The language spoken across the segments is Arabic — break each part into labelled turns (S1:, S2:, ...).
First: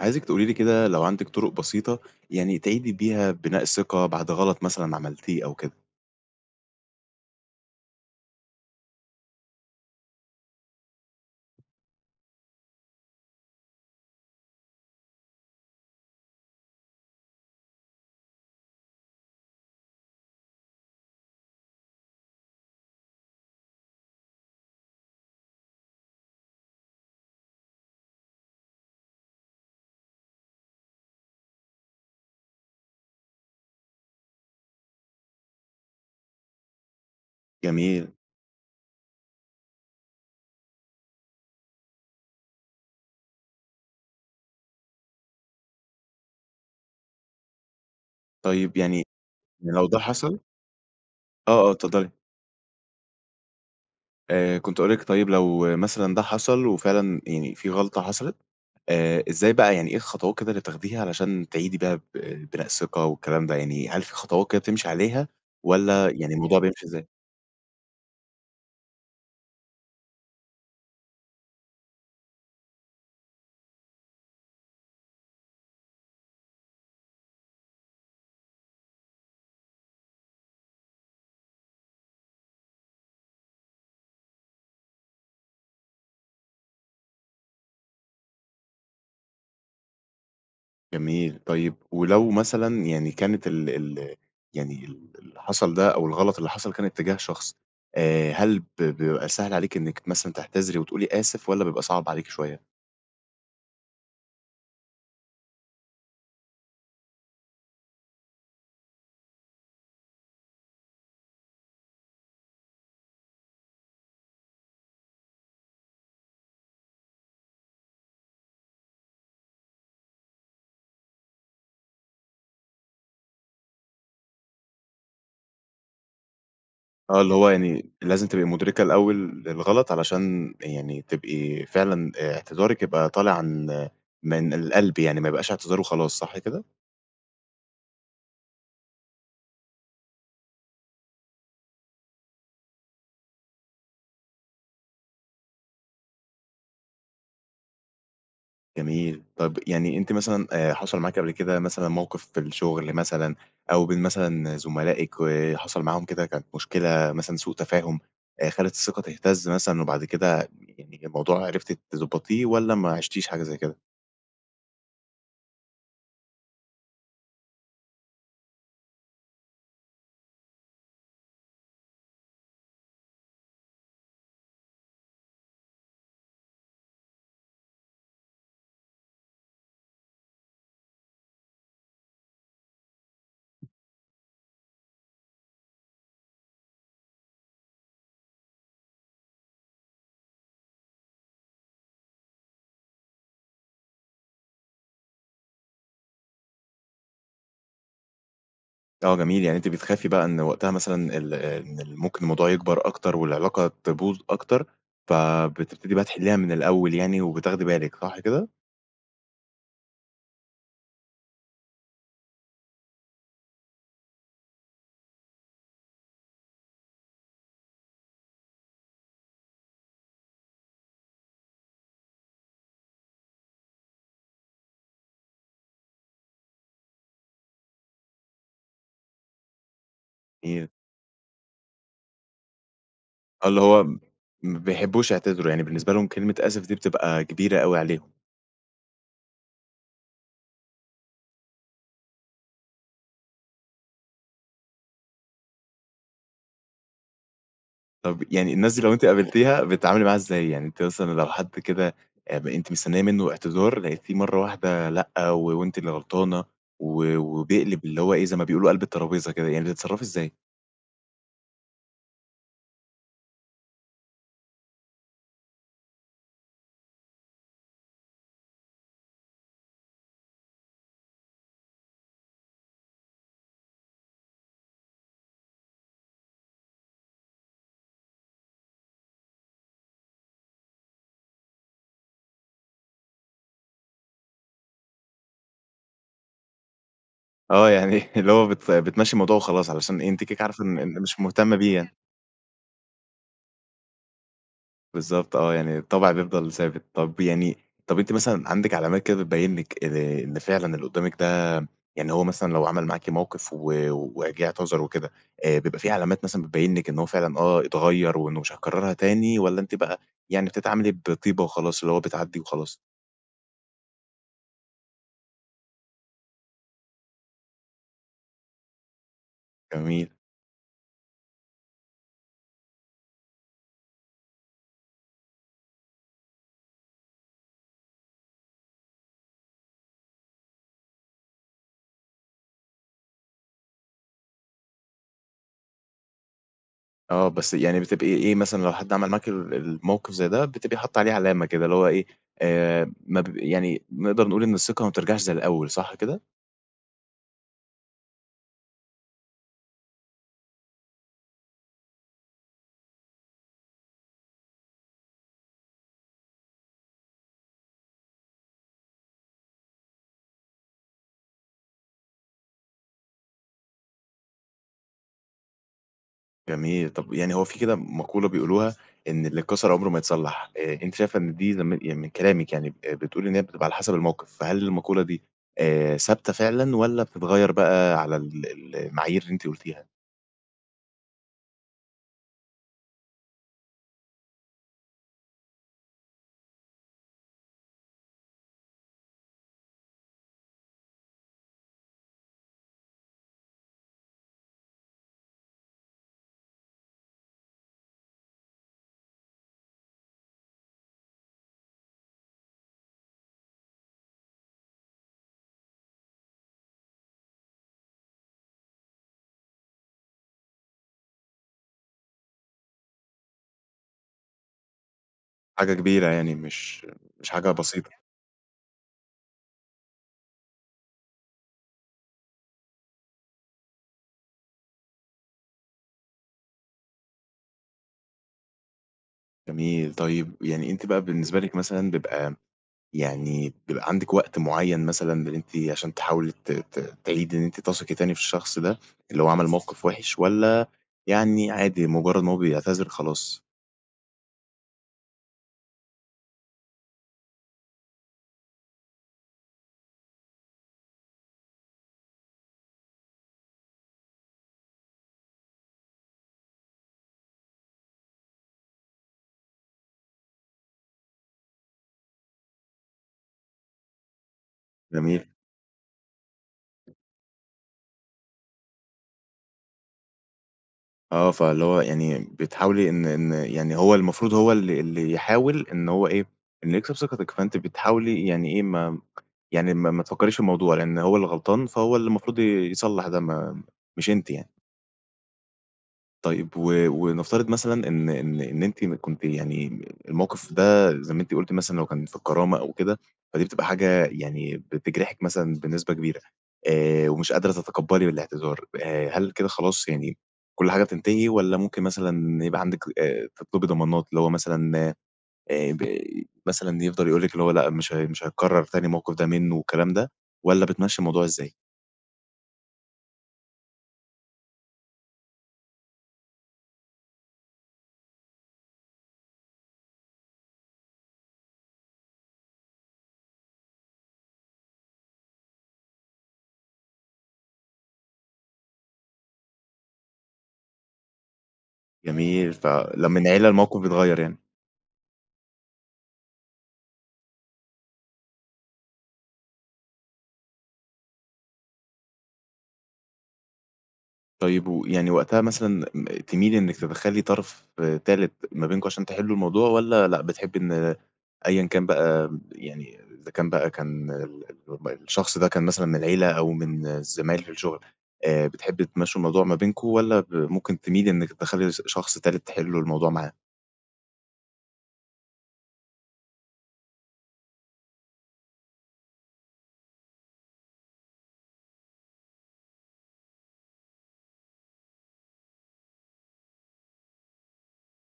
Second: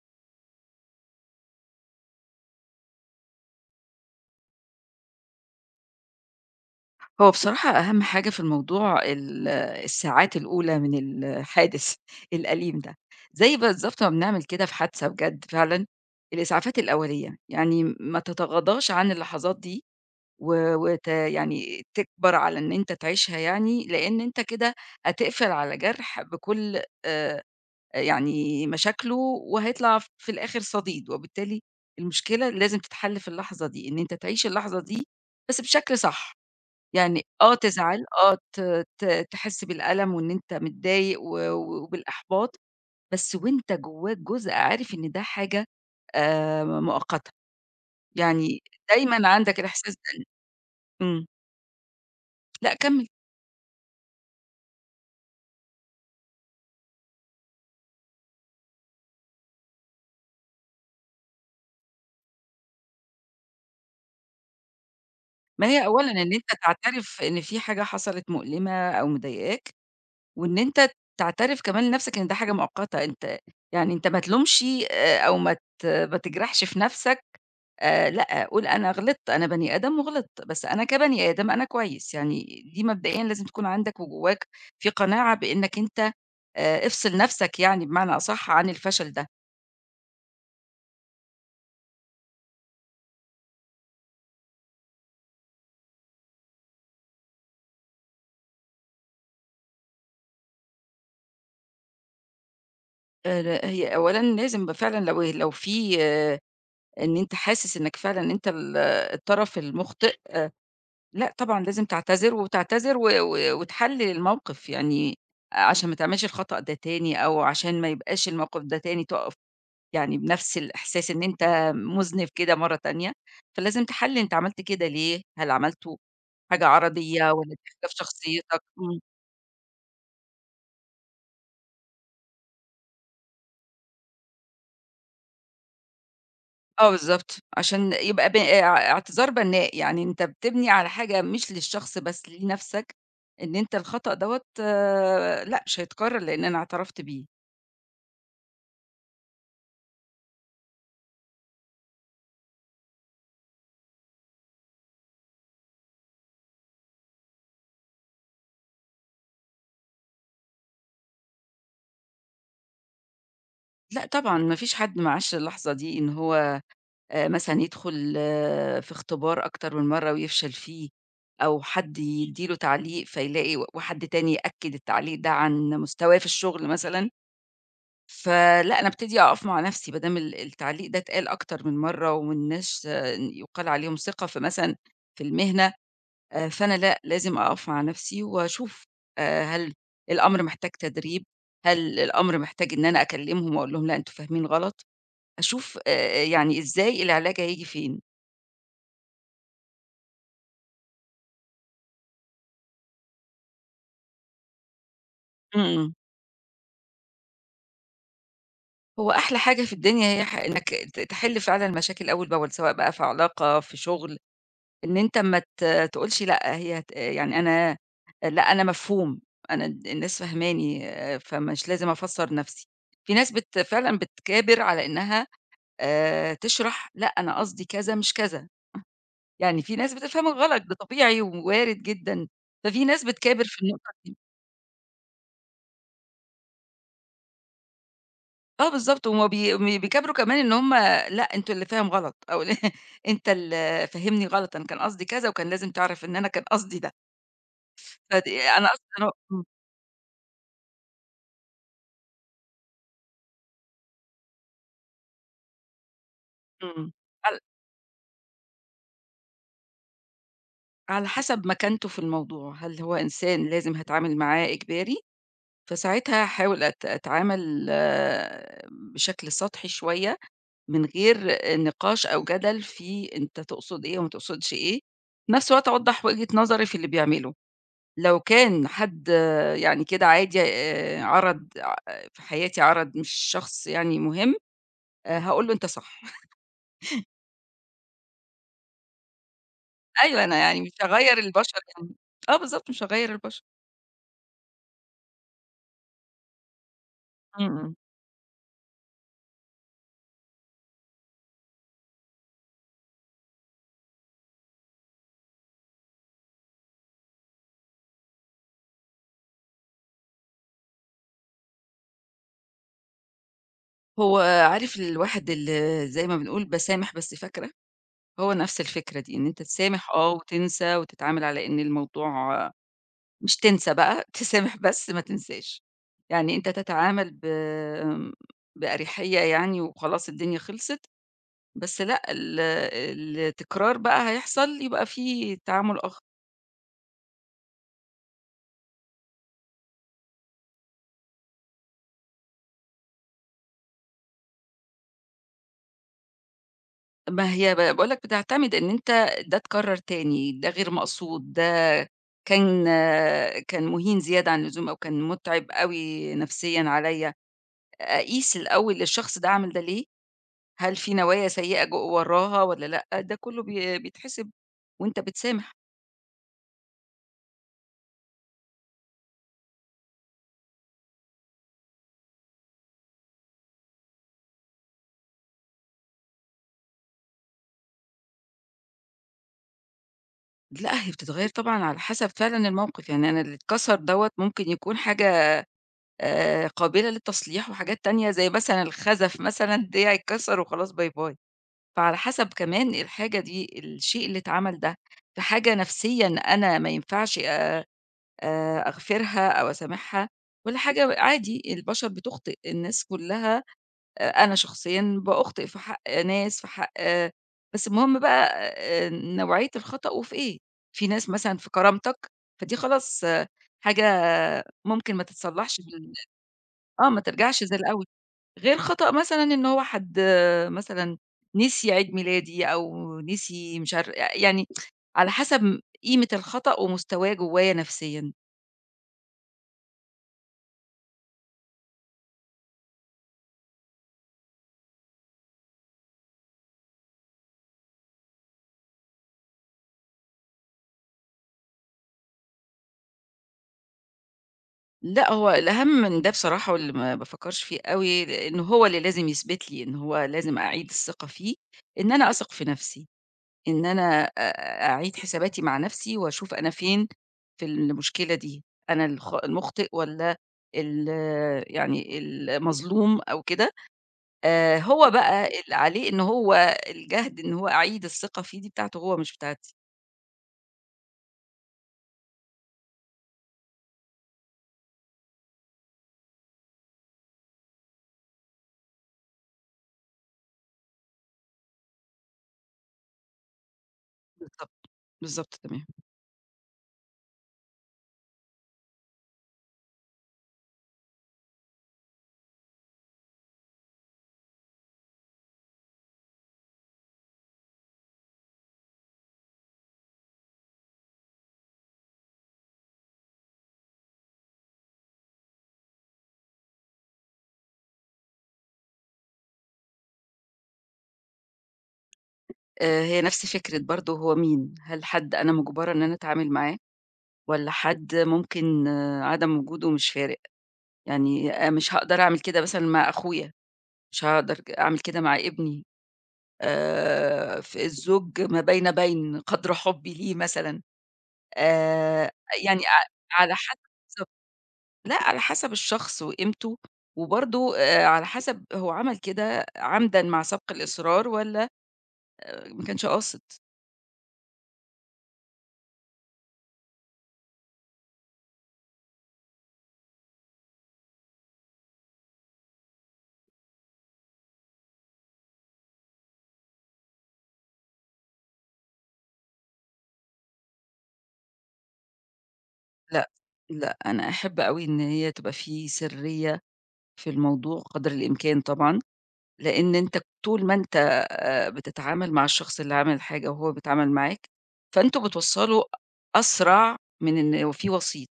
S1: عايزِك تقولي لي كده لو عندِك طرق بسيطة يعني تعيدي بيها بناء الثقة بعد غلط مثلًا عملتيه أو كده؟
S2: هو بصراحة أهم حاجة في الموضوع ال الساعات الأولى من الحادث الأليم ده. زي بالضبط ما بنعمل كده في حادثة بجد فعلًا الإسعافات الأولية، يعني م ما تتغاضىش عن اللحظات دي و وت يعني تكبر على إن أنت تعيشها يعني، لإن أنت كده هتقفل على جرح بكل آآ، آآ، يعني مشاكله وهيطلع ف في الآخر صديد، وبالتالي المشكلة لازم تتحل في اللحظة دي، إن أنت تعيش اللحظة دي بس بشكل صح، يعني آه تزعل
S1: جميل.
S2: آه ت ت تحس بالألم وإن أنت متضايق و و وبالإحباط بس وأنت جوّاك جزء عارف إن ده حاجة آآ، ما مؤقتة يعني
S1: طيب يعني
S2: دايمًا عندك
S1: م لو
S2: الإحساس
S1: ده
S2: ده إن
S1: حصل
S2: إمم.
S1: آه، آه اتفضلي.
S2: لأ كمّل.
S1: آآ، كنت هاقول لِك طيب لو مثلًا ده حصل وفعلاً يعني في غلطة حصلت آآ، إزاي بقى يعني إيه الخطوات كده اللي بتاخديها علشان تعيدي بيها ب بناء الثقة والكلام ده يعني، هل في خطوات كده بتمشي عليها
S2: ما هي أولًا
S1: والّا
S2: إن
S1: يعني
S2: أنت
S1: الموضوع بيمشي إزاي؟
S2: تعترف إن في حاجة حصلت مؤلمة أو مضايقاك، وإن أنت تعترف كمان لنَفْسك إن ده حاجة مؤقتة، أنت يعني أنت ما تلومش ي آآ، أو ما ت ما تجرحش في نَفْسك آآ لأ، قول أنا غلطت أنا بَني آدم وغلطت، بس أنا كبَني آدم أنا كويس يعني، دي مبدئيًا لازم تكون عندك وجوّاك في قناعة بإنّك أنت آآ، افصل نَفْسك يعني بمعنى أصح عن الفشل ده.
S1: جميل، طيب ولو مثلًا يعني كانت ال ال يعني ال اللي حصل ده، أو الغلط اللي حصل، كان اتجاه شخصي، آآ هل ب بيبقى سهل عليكِ إنِّك مثلًا تعتذري وتقولي آسف، والّا بيبقى صعب عليكِ شوية؟
S2: آآ لأ، هي أولًا لازم ب فعلًا، لو لو في إن أنت حاسس إنِّك فعلًا أنت ال الطرف المُخطئ، آآ لأ طبعًا، لازم تعتذر، وتعتذر، و و وتحلل الموقِف يعني، عشان ما تعملش الخطأ ده تاني، أو عشان ما يبقاش الموقِف ده تاني، تقف يعني بنَفْس الإحساس إن أنت مذنب كده مرّة تانية، فلازم تحلل أنت عملت كده ليه، هل عملته حاجة
S1: آه،
S2: عرضيّة،
S1: اللي هو
S2: والّا دي
S1: يعني
S2: اختلاف
S1: لازم تبقي
S2: شخصيتك؟
S1: مدركة
S2: إمم.
S1: الأول للغلط، علشان يعني تبقي فعلًا اعتذارِك يبقى طالع عن من القلب يعني، ما يبقاش اعتذار وخلاص، صح كده؟
S2: آه بالضبط، عشان يبقى ب أ اعتذار بنّاء يعني، أنت بتبني على حاجة، مش للشخص بس، لنَفْسك، إن أنت الخطأ دَوّة، لأ، مش هيتكرر، لإن أنا اعترفت بيه.
S1: جميل، طَب يعني أنتِ مثلًا آآ حصل معاكِ قبل كده مثلًا موقِف في الشُغل مثلًا، أو بين مثلًا زملائِك، وحصل معاهم كده كانت مشكلة مثلًا، سوء تفاهم، آآ خلّت الثقة تهتز مثلًا، وبعد كده يعني، إن الموضوع عرفتِ تضبطيه، والّا ما عِشتيش حاجة زي كده؟
S2: لأ، طبعًا ما فيش حد ما عاشْش اللحظة دي، إن هو آآ مثلًا يدخل في إختبار أكتر من مرّة، ويفشل فيه، أو حد يدّي له تعليق، فيلاقي و وحد تاني يأكد التعليق ده عن مستواه في الشُغل مثلًا، فلأ، أنا أبتدي أقف مع نَفْسي، با دام ال التعليق ده اتقال أكتر من مرّة، ومن ناس ش إن يقال عليهم ثقة في مثلًا في المهنة، آآ فأنا لأ، لازم أقف مع نَفْسي، واشوف آآ هل الأمر محتاج تدريب؟ هل الأمر محتاج إن أنا أكلمهم، وأقول لهم لأ، أنتم فاهمين غلط؟ أشوف آآ يعني إزاي العلاج هييجي فين؟
S1: آه جميل، يعني أنتِ بتخافي بقى إن وقتها مثلًا ال إن ممكن الموضوع يكبر أكتر والعلاقة تبوظ أكتر،
S2: امم.
S1: فبتبتدي بقى تحِلّيها من الأول يعني وبتاخدي بالِك صح كده؟
S2: هو أحلى حاجة في الدنيا هي ح إنك ت تحل فعلًا المشاكل أول بأول، سواء بقى في علاقة في شغل، إن أنت ما ت آآ، تقولش لأ هي ت يعني أنا لأ أنا مفهوم، أنا ال الناس فاهماني آآ، فمش لازم أفسر نفسي، في ناس بت فعلًا بتكابر على إنها آآ، تشرح "لأ، أنا قصدي كذا مش كذا." يعني في ناس بتفهمك غلط
S1: جميل.
S2: ده طبيعي و وارد جدًا، ففي ناس بتكابر
S1: آه، اللي
S2: في
S1: هو
S2: النقطة دي.
S1: ما بيحبوش يعتذروا، يعني بالنسبة لهم كلمة آسف دي بتبقى كبيرة أوي عليهم.
S2: آه بالضبط، وما بي وبيكابروا كمان إن هُم لأ، أنت اللي فاهم غلط، أو أنت اللي فاهمني غلط، أنا كان قصدي كذا وكان لازم تعرف إن أنا كان قصدي ده.
S1: طَب
S2: فدي
S1: يعني
S2: أنا
S1: الناس دي
S2: قصدي
S1: لو أنتِ
S2: أنا امم.
S1: قابلتيها بتتعاملي معاها إزاي؟ يعني أنتِ مثلًا لو حد كده آب أنتِ مستنية منه اعتذار لقيتيه مرة واحدة لأ، و وأنتِ اللي غلطانة
S2: امم،
S1: و
S2: هل
S1: وبيقلب اللي هو إيه؟ زي ما بيقولوا قلب الترابيزة كده، يعني بتتصرّفي إزاي؟
S2: على حسب مكانته في الموضوع، هل هو إنسان لازم هاتعامل معاه إجباري؟ فساعتها هاحاول أت أتعامل بشكل سطحي شوية، من غير النقاش أو جدل في أنت تقصد إيه وما تقصدش إيه؟ في نفس الوقت أوضح وجهة نظري في اللي بيعمله، لو كان حد يعني كده عادي آآ، عرض [unintelligible] في حياتي عرض مش شخص يعني مُهِم آآ، هاقول له أنت صح.
S1: آه، يعني اللي هو بت بتمشي الموضوع وخلاص علشان إيه؟ أنتِ
S2: أيوه،
S1: كده
S2: أنا
S1: كده
S2: يعني
S1: عارفة
S2: مش
S1: إن إن
S2: هاغيّر
S1: مش مهتمة
S2: البشر
S1: بيه
S2: يعني
S1: يعني.
S2: آه، بالضبط مش هاغيّر البشر.
S1: بالضبط آه، يعني الطبع بيفضل ثابت، طَب
S2: امم،
S1: يعني
S2: امم.
S1: طب أنتِ مثلًا عندك علامات كده بتبين لك آآ، إن فعلًا اللي قدامِك ده يعني هو مثلًا لو عمل معاكِ موقف و وجه اعتذر وكده آآ بيبقى فيه علامات مثلًا بتبين لِك إن هو فعلًا آه اتغير وإنه مش هيكررها تاني، والّا أنتِ بقى يعني بتتعاملي بطيبة وخلاص اللي هو بتعدي وخلاص؟
S2: هو عارف الواحد اللى زي ما بنقول باسامح بس فاكرة؟ هو نفس الفكرة دي، إن أنت تسامح
S1: جميل.
S2: آه، وتنسى، وتتعامل على إن الموضوع مش تنسى بقى تسامح بس ما تنساش، يعني أنت تتعامل ب آمم، بأريحية يعني وخلاص الدنيا خلصت، بس لأ ال التكرار بقى هيحصل يبقى فيه تعامل آخر.
S1: آه، بس يعني بتبقي إيه مثلًا لو حد عمل معاكِ ال الموقِف زي ده بتبقي حاطة عليه علامة كده، اللي هو إيه آآ، ما ب يعني نقدر نقول إن الثقة ما بترجعش زي الأول صح كده؟
S2: ما هي ب باقول لك بتعتمد إن أنت ده اتكرر تاني، ده غير مقصود، ده كان كان مُهين زيادة عن اللزوم أو كان متعِب أوي نفسيًا عليّا، أقيس الأول الشخص ده عمل ده ليه، هل في نوايا سيئة جو وراها والّا لأ؟ ده كُلّه بي بيتحسب وأنت بتسامح.
S1: جميل، طَب يعني هو في كده مقولة بيقولوها إن اللي اتكسر عمره ما يتصلّح آآ، أنتِ شايفة إن دي لم يعني من كلامِك يعني آآ، بتقُولِي إن هي بتبقى على حسب الموقِف فهل المقولة دي آآ، ثابتة فعلًا والّا بتتغيّر بقى على ال ال المعايير اللي أنتِ قُولتيها؟
S2: لأ، هي بتتغيّر طبعًا على حسب فعلًا الموقِف، يعني أنا اللي اتكسر دوّة ممكن يكون حاجة آآ، قابلة للتصليح وحاجات تانية زي مثلًا الخزف مثلًا ديّه يتكسر وخلاص باي باي. فعلى حسب كمان الحاجة دي الشيء اللي اتعمل ده في حاجة نفسيًا أنا ما ينفعش آآ، أغفرها أو أسامحها والّا حاجة و عادي البشر بتخطئ الناس كُلها آآ، أنا شخصيًا بأخطئ في حق ناس في حق بس المهم بقى آآ، نوعية الخطأ وفي إيه، في ناس مثلًا في كرامتك فدي خلاص حاجة ممكن ما تتصلّحش
S1: حاجة
S2: من
S1: كبيرة يعني، مش
S2: آه، ما
S1: مش
S2: ترجعش
S1: حاجة
S2: زي الأول
S1: بسيطة.
S2: غير خطأ مثلًا إن هو حد آآ، مثلًا نسي عيد ميلادي أو نسي مش عارف يعني على حسب م قيمة الخطأ ومستواه جوايا نفسيًا.
S1: جميل، طيب يعني أنتِ بقى بالنسبة لِك مثلًا بيبقى يعني بيبقى عندِك وقت معين مثلًا إن أنتِ عشان تحاولي ت ت تعيدي إن أنتِ تثقي تاني في الشخص ده اللي هو عمل موقف وحش، والّا يعني عادي مجرد إن هو بيعتذر خلاص؟
S2: لأ هو الأهم من ده بصراحة واللي ما بافكرش فيه أوي، إن هو اللي لازم يثبت لي إن هو لازم أعيد الثقة فيه، إن أنا أثق في نفسي، إن أنا أ أعيد حساباتي مع نفسي وأشوف أنا فين في المشكلة دي، أنا الخ المخطئ والّا ال يعني المظلوم أو كده. آآ، هو بقى
S1: جميل.
S2: اللي عليه إن هو الجهد إن هو أعيد الثقة فيه دي بتاعته هو مش بتاعتي.
S1: آه، فاللي هو يعني بتحاولي إن إن يعني هو المفروض هو اللي اللي يحاول إن هو إيه؟ إنه يكسب ثقتك فأنتِ بتحاولي يعني إيه ما يعني ما ما تفكريش في الموضوع، لإن هو اللي غلطان فهو اللي المفروض ي يصلح ده ما مش أنتِ يعني.
S2: بالضبط، بالضبط، تمام.
S1: طيب و ونفترض مثلًا إن إن إن أنتِ كنتِ يعني الموقف ده زي ما أنتِ قُلتِ مثلًا لو كان في الكرامة أو كده فدي بتبقى حاجة يعني بتجرحِك مثلًا بنسبة كبيرة آآ، ومش قادرة تتقبلي الاعتذار آآ، هل كده خلاص يعني كل حاجة بتنتهي والّا ممكن مثلًا يبقى عندك آآ، تطلبي ضمانات اللي هو مثلًا [unintelligible] مثلًا يفضل يقول لِك اللي هو لأ مش هي مش هيتكرر تاني الموقف ده منه والكلام ده، والا بتمشي الموضوع إزاي؟
S2: آآ، هي نفس فكرة برضه هو مين، هل حد أنا مجّبرة إن أنا أتعامِل معاه والّا حد ممكن آآ، عدم وجوده مش فارق، يعني أ مش هاقدر أعمِل كده مثلًا مع أخويا مش هاقدر ك أعمِل كده مع ابني آآ، في الزوج ما بين بين قدر حُبّي ليه مثلًا آآ،
S1: جميل،
S2: يعني ع
S1: فلمّا ن
S2: على
S1: عيله
S2: حسب
S1: الموقِف بيتغيّر يعني.
S2: لأ على حسب الشخص وقيمته، وبرضه آآ، على حسب هو عمل كده عمدًا مع سبْق الإصرار والّا آآ، ما كانش قاصد.
S1: طيب ويعني وقتها مثلًا م تميلِي إنِك تدخّلي طرف آآ تالت ما بينكم عشان تحلّوا الموضوع والّا لأ بتحبي إن أيًا كان بقى ب يعني إذا كان بقى كان ال اللي هُم الشخص ده كان مثلًا من العيلة أو من الزمايل في الشغل آآ، بتحبي تمشّوا الموضوع ما بينكم والّا ب ممكن تميلي إنِك تدخّلي س شخص تالت تحلّوا الموضوع
S2: لأ،
S1: معاه؟
S2: لأ، أنا أحب أوي إن هي تبقى في سرّية في الموضوع قدر الإمكان طبعًا، لإن أنت طول ما أنت آآ، بتتعامل مع الشخص اللي عامل الحاجة وهو بيتعامل معاك، فأنتم بتوصّلوا أسرع من إن وفيه وسيط،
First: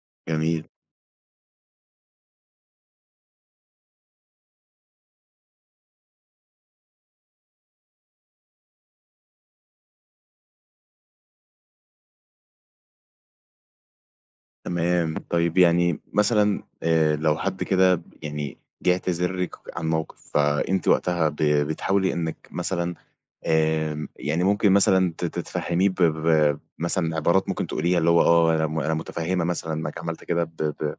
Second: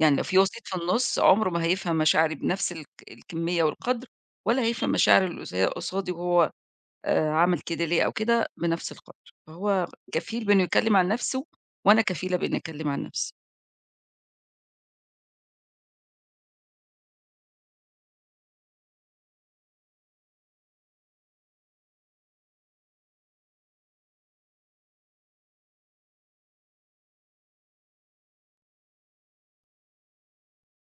S2: يعني لو في وسيط
S1: جميل.
S2: في النُص عمره ما هيفهم مشاعري بنَفْس الك الكميّة والقدر، ولا هيفهم مشاعر اللي اص قصادي وهو آآ، عمل كده ليه أو كده بنَفْس القدر فهو كفيل بإنه يتكلّم عن نَفْسه وأنا كفيلة بإني أتكلم عن نَفْسي.
S1: تمام، طيب يعني مثلًا آآ، لو حد كده يعني ب جِه اعتذرلِك ك عن موقِف فأنتِ وقتها ب بتحاولي إنِّك مثلًا آمم، يعني ممكن مثلًا ت تفهميه ب ب ب مثلًا، عبارات ممكن تقوليها اللي هو آه أنا م أنا متفهمة مثلًا إنّك عملت كده ب ب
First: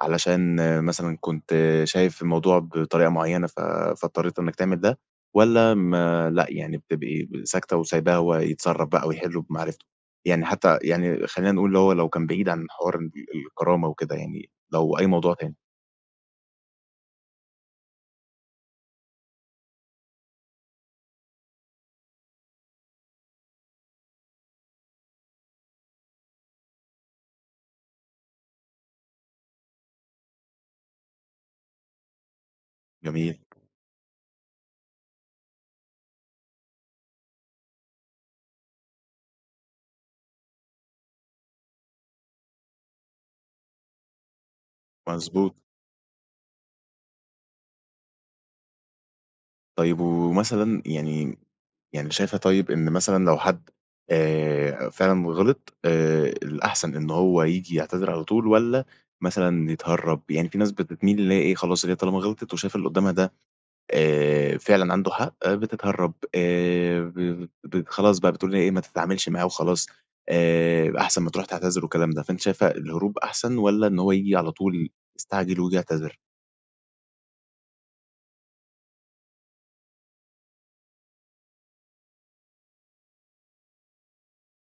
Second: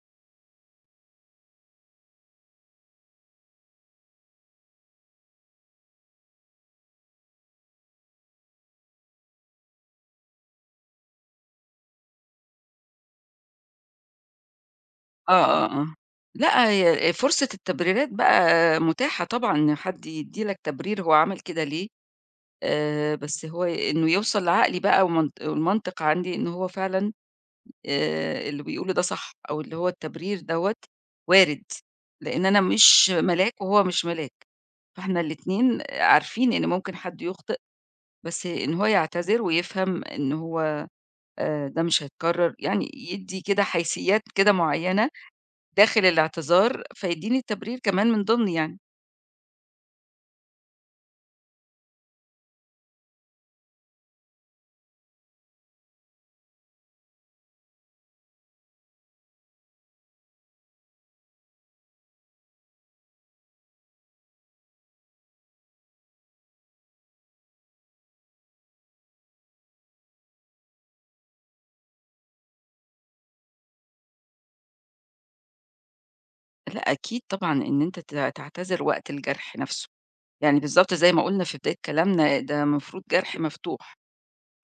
S1: علشان مثلًا كنت شايف الموضوع بطريقة معيّنة ف فاضطريت إنّك تعمل ده، والّا ما لأ يعني بتبقي ب ساكتة وسايباه هو يتصرّف بقى ويحلّه بمعرفته؟ يعني حتى يعني خلّينا نقول اللي هو لو كان بعيد عن حوار الب الكرامة وكده يعني لو أي
S2: آه،
S1: موضوع تاني؟
S2: آه، آه. لأ، هي آآ، فرصة التبريرات بقى مُتاحة طبعًا، إن حد يدّي لك تبرير هو عمل كده ليه آآ، بس هو ي إن يوصل لعقلي بقى ومن والمنطق عندي إن هو فعلًا آآ، اللي بيقوله ده صح أو اللي هو التبرير دَوّة وارد، لإن أنا مش
S1: جميل.
S2: ملاك، وهو مش ملاك، فاحنا الاتنين آآ، عارفين إن ممكن حد يُخطئ، بس إن هو يعتذر ويفهم إن هو آآ، ده مش هيتكرر يعني يدّي كده حيسيات كده معيّنة
S1: مضبوط.
S2: داخل الإعتذار، فيدّيني تبرير كمان من ضِمن يعني.
S1: طيب ومثلًا يعني يعني شايفة طيب إن مثلًا لو حد آآ، فعلًا غلط آآ، الأحسن إن هو ييجي يعتذر على طول والّا مثلًا يتهرب؟ يعني فيه ناس بتتميل اللي هي إيه خلاص هي طالما غلطت وشايفة اللي قدامها ده آآ، فعلًا عنده حق آآ، بتتهرب آآ، ب ب خلاص بقى بتقول إن هي إيه ما تتعاملش معاه وخلاص آآ، أحسن ما تروح تعتذر والكلام ده فأنتِ شايفة الهروب أحسن والّا إن هو ييجي على طول يستعجل وييجي يعتذر؟
S2: لأ أكيد طبعًا إن أنت ت تعتذر وقت الجرح نفسه، يعني بالضبط زي ما قُلنا في بداية كلامنا، ده مفروض جرح مفتوح،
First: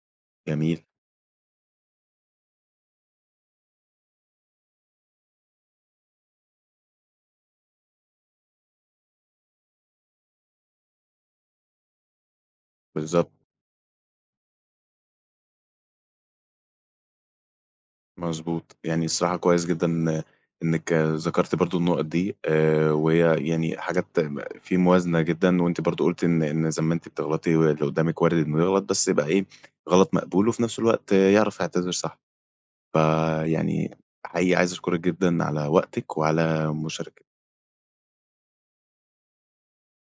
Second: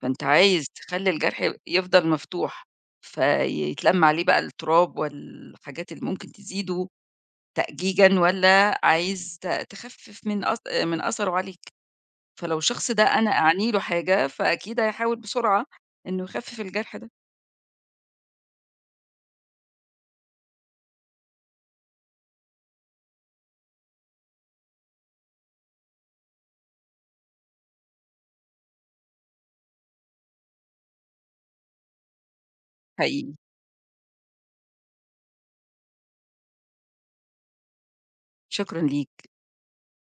S2: فأنت عايز
S1: جميل.
S2: تخلي الجرح ي يفضل مفتوح، فيتلم عليه بقى التراب وال حاجات اللي ممكن تزيده تأجيجًا، والّا عايز ت تخفف من أث آآ، من أثره عليك؟ فلو الشخص ده
S1: بالضبط.
S2: أنا أعني له حاجة فأكيد هيحاول بسرعة إنه يخفف الجرح ده.
S1: مضبوط، يعني الصراحة كويس جدًا إن إنك ذكرتِ برضو النقط دي آآ، وهي يعني حاجات تم فيه موازنة جدًا وأنتِ برضو قُلتِ إن إن زي ما أنتِ بتغلطي واللي قدامِك وارد إنه يغلط بس يبقى إيه؟ غلط مقبول وفي نفس الوقت آآ، يعرف يعتذر صح
S2: حقيقي.
S1: فيعني حقيقي عايز أشكرِك جدًا على وقتِك وعلى مشاركتِك.
S2: شكرًا ليك.